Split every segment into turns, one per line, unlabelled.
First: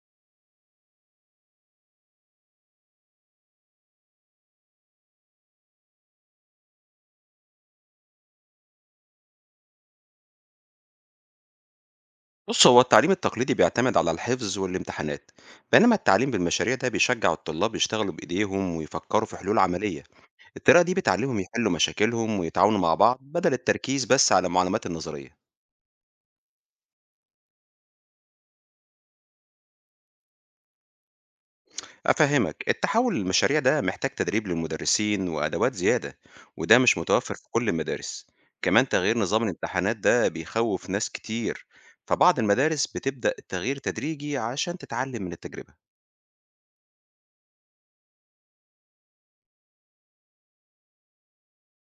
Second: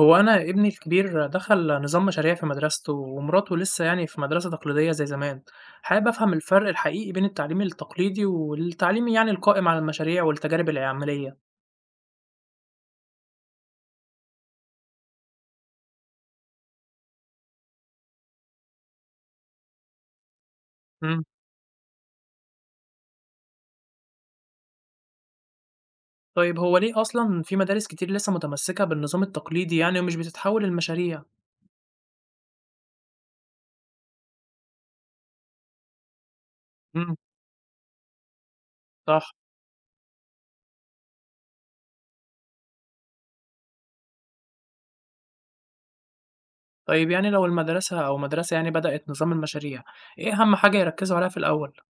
هو أنا ابني الكبير دخل نظام مشاريع في مدرسته ومراته لسه يعني في مدرسة تقليدية زي زمان. حابب أفهم الفرق الحقيقي بين التعليم التقليدي والتعليم يعني القائم على المشاريع والتجارب العملية.
بص، هو التعليم التقليدي بيعتمد على الحفظ والامتحانات. بينما التعليم بالمشاريع ده بيشجع الطلاب يشتغلوا بإيديهم ويفكروا في حلول عملية. الطريقة دي
مم.
بتعلمهم يحلوا مشاكلهم ويتعاونوا مع بعض بدل التركيز بس على المعلومات النظرية.
طيب هو ليه أصلا في مدارس كتير لسه متمسكة بالنظام التقليدي يعني ومش بتتحول للمشاريع؟
أفهمك، التحول للمشاريع ده محتاج تدريب للمدرسين وأدوات زيادة، وده مش
مم.
متوفر في كل المدارس. كمان تغيير
صح.
نظام الامتحانات ده بيخوف ناس كتير، فبعض المدارس بتبدأ التغيير تدريجي عشان تتعلم من التجربة.
طيب يعني لو المدرسة أو مدرسة يعني بدأت نظام المشاريع، إيه أهم حاجة يركزوا عليها في الأول؟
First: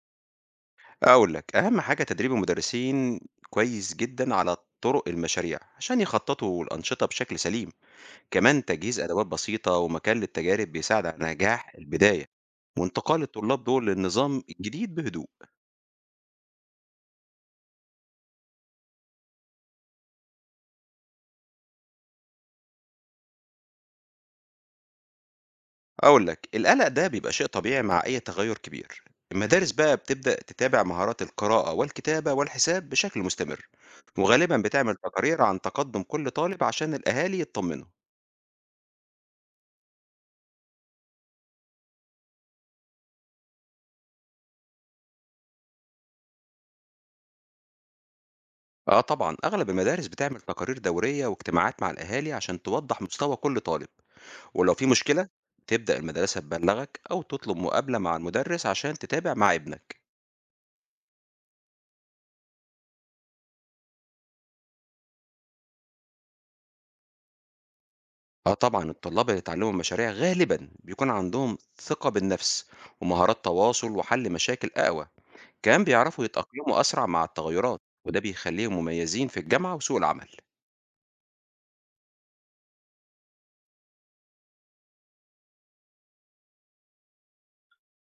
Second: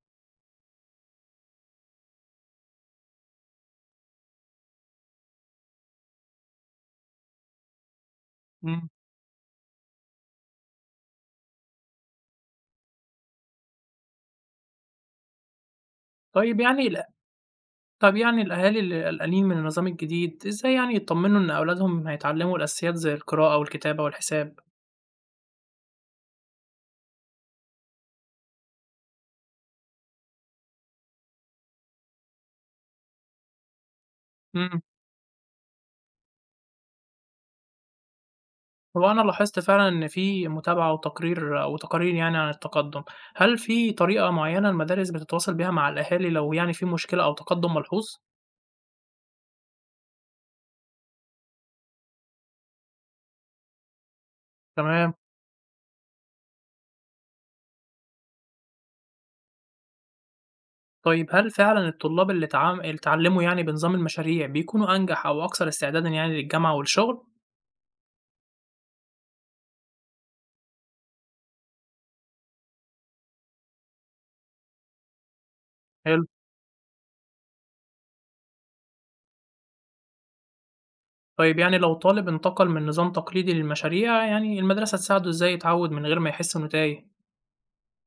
أقول لك، أهم حاجة تدريب المدرسين كويس جدًا على طرق المشاريع، عشان يخططوا الأنشطة بشكل سليم، كمان
مم.
تجهيز أدوات بسيطة ومكان للتجارب بيساعد على نجاح البداية، وانتقال الطلاب دول للنظام الجديد بهدوء.
طيب يعني طب يعني الأهالي اللي قلقانين من النظام الجديد، إزاي يعني يطمنوا إن أولادهم هيتعلموا الأساسيات زي القراءة والكتابة والحساب؟
أقول لك، القلق ده بيبقى شيء طبيعي مع أي تغير كبير. المدارس بقى بتبدأ تتابع مهارات القراءة والكتابة والحساب بشكل مستمر، وغالبًا
إمم،
بتعمل تقارير عن تقدم كل طالب عشان الأهالي يطمنوا.
هو أنا لاحظت فعلًا إن في متابعة وتقرير أو تقارير يعني عن التقدم، هل في طريقة معينة المدارس بتتواصل بيها مع الأهالي لو يعني في مشكلة أو تقدم ملحوظ؟
اه طبعا، اغلب المدارس بتعمل تقارير دوريه واجتماعات مع الاهالي عشان توضح مستوى كل طالب. ولو في
تمام.
مشكله، تبدا المدرسه تبلغك او تطلب مقابله مع المدرس عشان تتابع مع ابنك.
طيب هل فعلًا الطلاب اللي اتعلموا يعني بنظام المشاريع بيكونوا أنجح أو أكثر استعدادًا يعني للجامعة والشغل؟
اه طبعا، الطلاب اللي اتعلموا المشاريع غالبا بيكون عندهم ثقه بالنفس ومهارات تواصل وحل مشاكل اقوى. كمان
حلو.
بيعرفوا يتاقلموا اسرع مع التغيرات، وده بيخليهم مميزين في الجامعه وسوق العمل.
طيب يعني لو طالب انتقل من نظام تقليدي للمشاريع، يعني المدرسة تساعده ازاي يتعود من غير ما يحس انه تايه؟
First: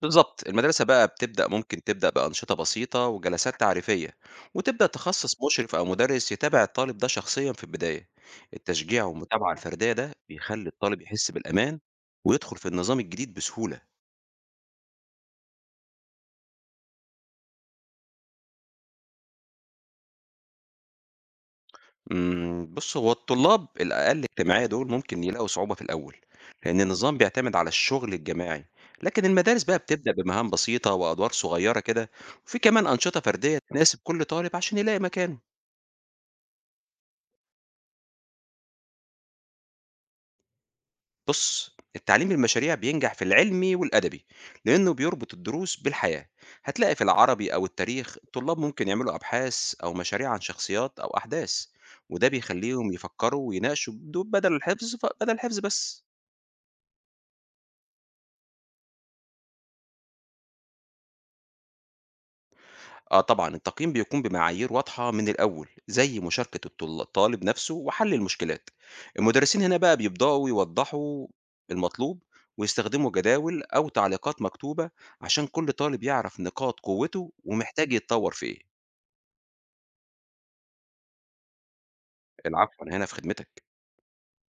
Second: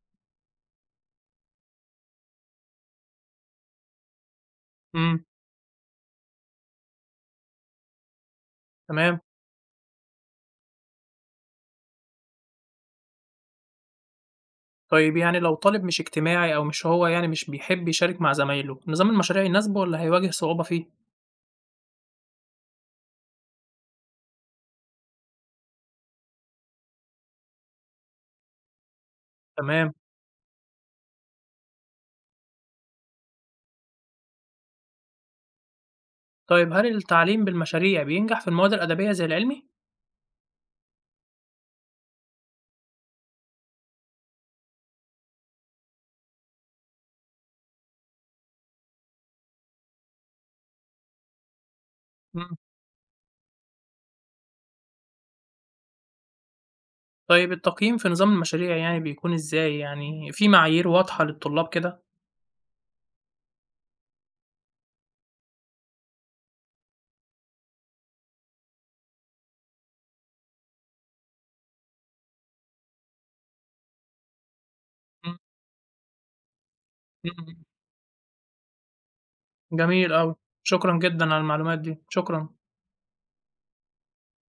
بالضبط، المدرسة بقى بتبدأ ممكن تبدأ بأنشطة بسيطة وجلسات تعريفية، وتبدأ
امم
تخصص مشرف أو مدرس يتابع الطالب ده شخصيًا في البداية. التشجيع
تمام.
والمتابعة الفردية ده بيخلي الطالب يحس بالأمان، ويدخل في النظام الجديد بسهولة.
طيب يعني لو طالب مش اجتماعي او مش هو يعني مش بيحب يشارك مع زمايله، نظام المشاريع يناسبه ولا هيواجه صعوبة فيه؟
بُص، هو الطلاب الأقل اجتماعية دول ممكن يلاقوا صعوبة في الأول، لأن النظام بيعتمد على الشغل الجماعي، لكن المدارس بقى
تمام.
بتبدأ بمهام بسيطة وأدوار صغيرة كده، وفي كمان أنشطة فردية تناسب كل طالب عشان يلاقي مكانه.
طيب هل التعليم بالمشاريع بينجح في المواد الأدبية زي العلمي؟
بُص، التعليم بالمشاريع بينجح في العلمي والأدبي، لأنه بيربط الدروس بالحياة. هتلاقي في العربي أو التاريخ الطلاب ممكن يعملوا أبحاث أو مشاريع عن شخصيات أو أحداث، وده
امم
بيخليهم يفكروا ويناقشوا بدو بدل الحفظ ف بدل الحفظ بس.
طيب التقييم في نظام المشاريع يعني بيكون ازاي؟ يعني في معايير واضحة للطلاب كده؟
آه طبعًا، التقييم بيقوم بمعايير واضحة من الأول، زي مشاركة الطالب نفسه وحل المشكلات. المدرسين هنا بقى بيبدأوا يوضحوا المطلوب، ويستخدموا جداول أو تعليقات مكتوبة
مم.
عشان كل طالب يعرف نقاط قوته
مم.
ومحتاج يتطور في إيه.
جميل أوي. شكرا جدا على المعلومات دي، شكرا.
العفو، أنا هنا في خدمتك.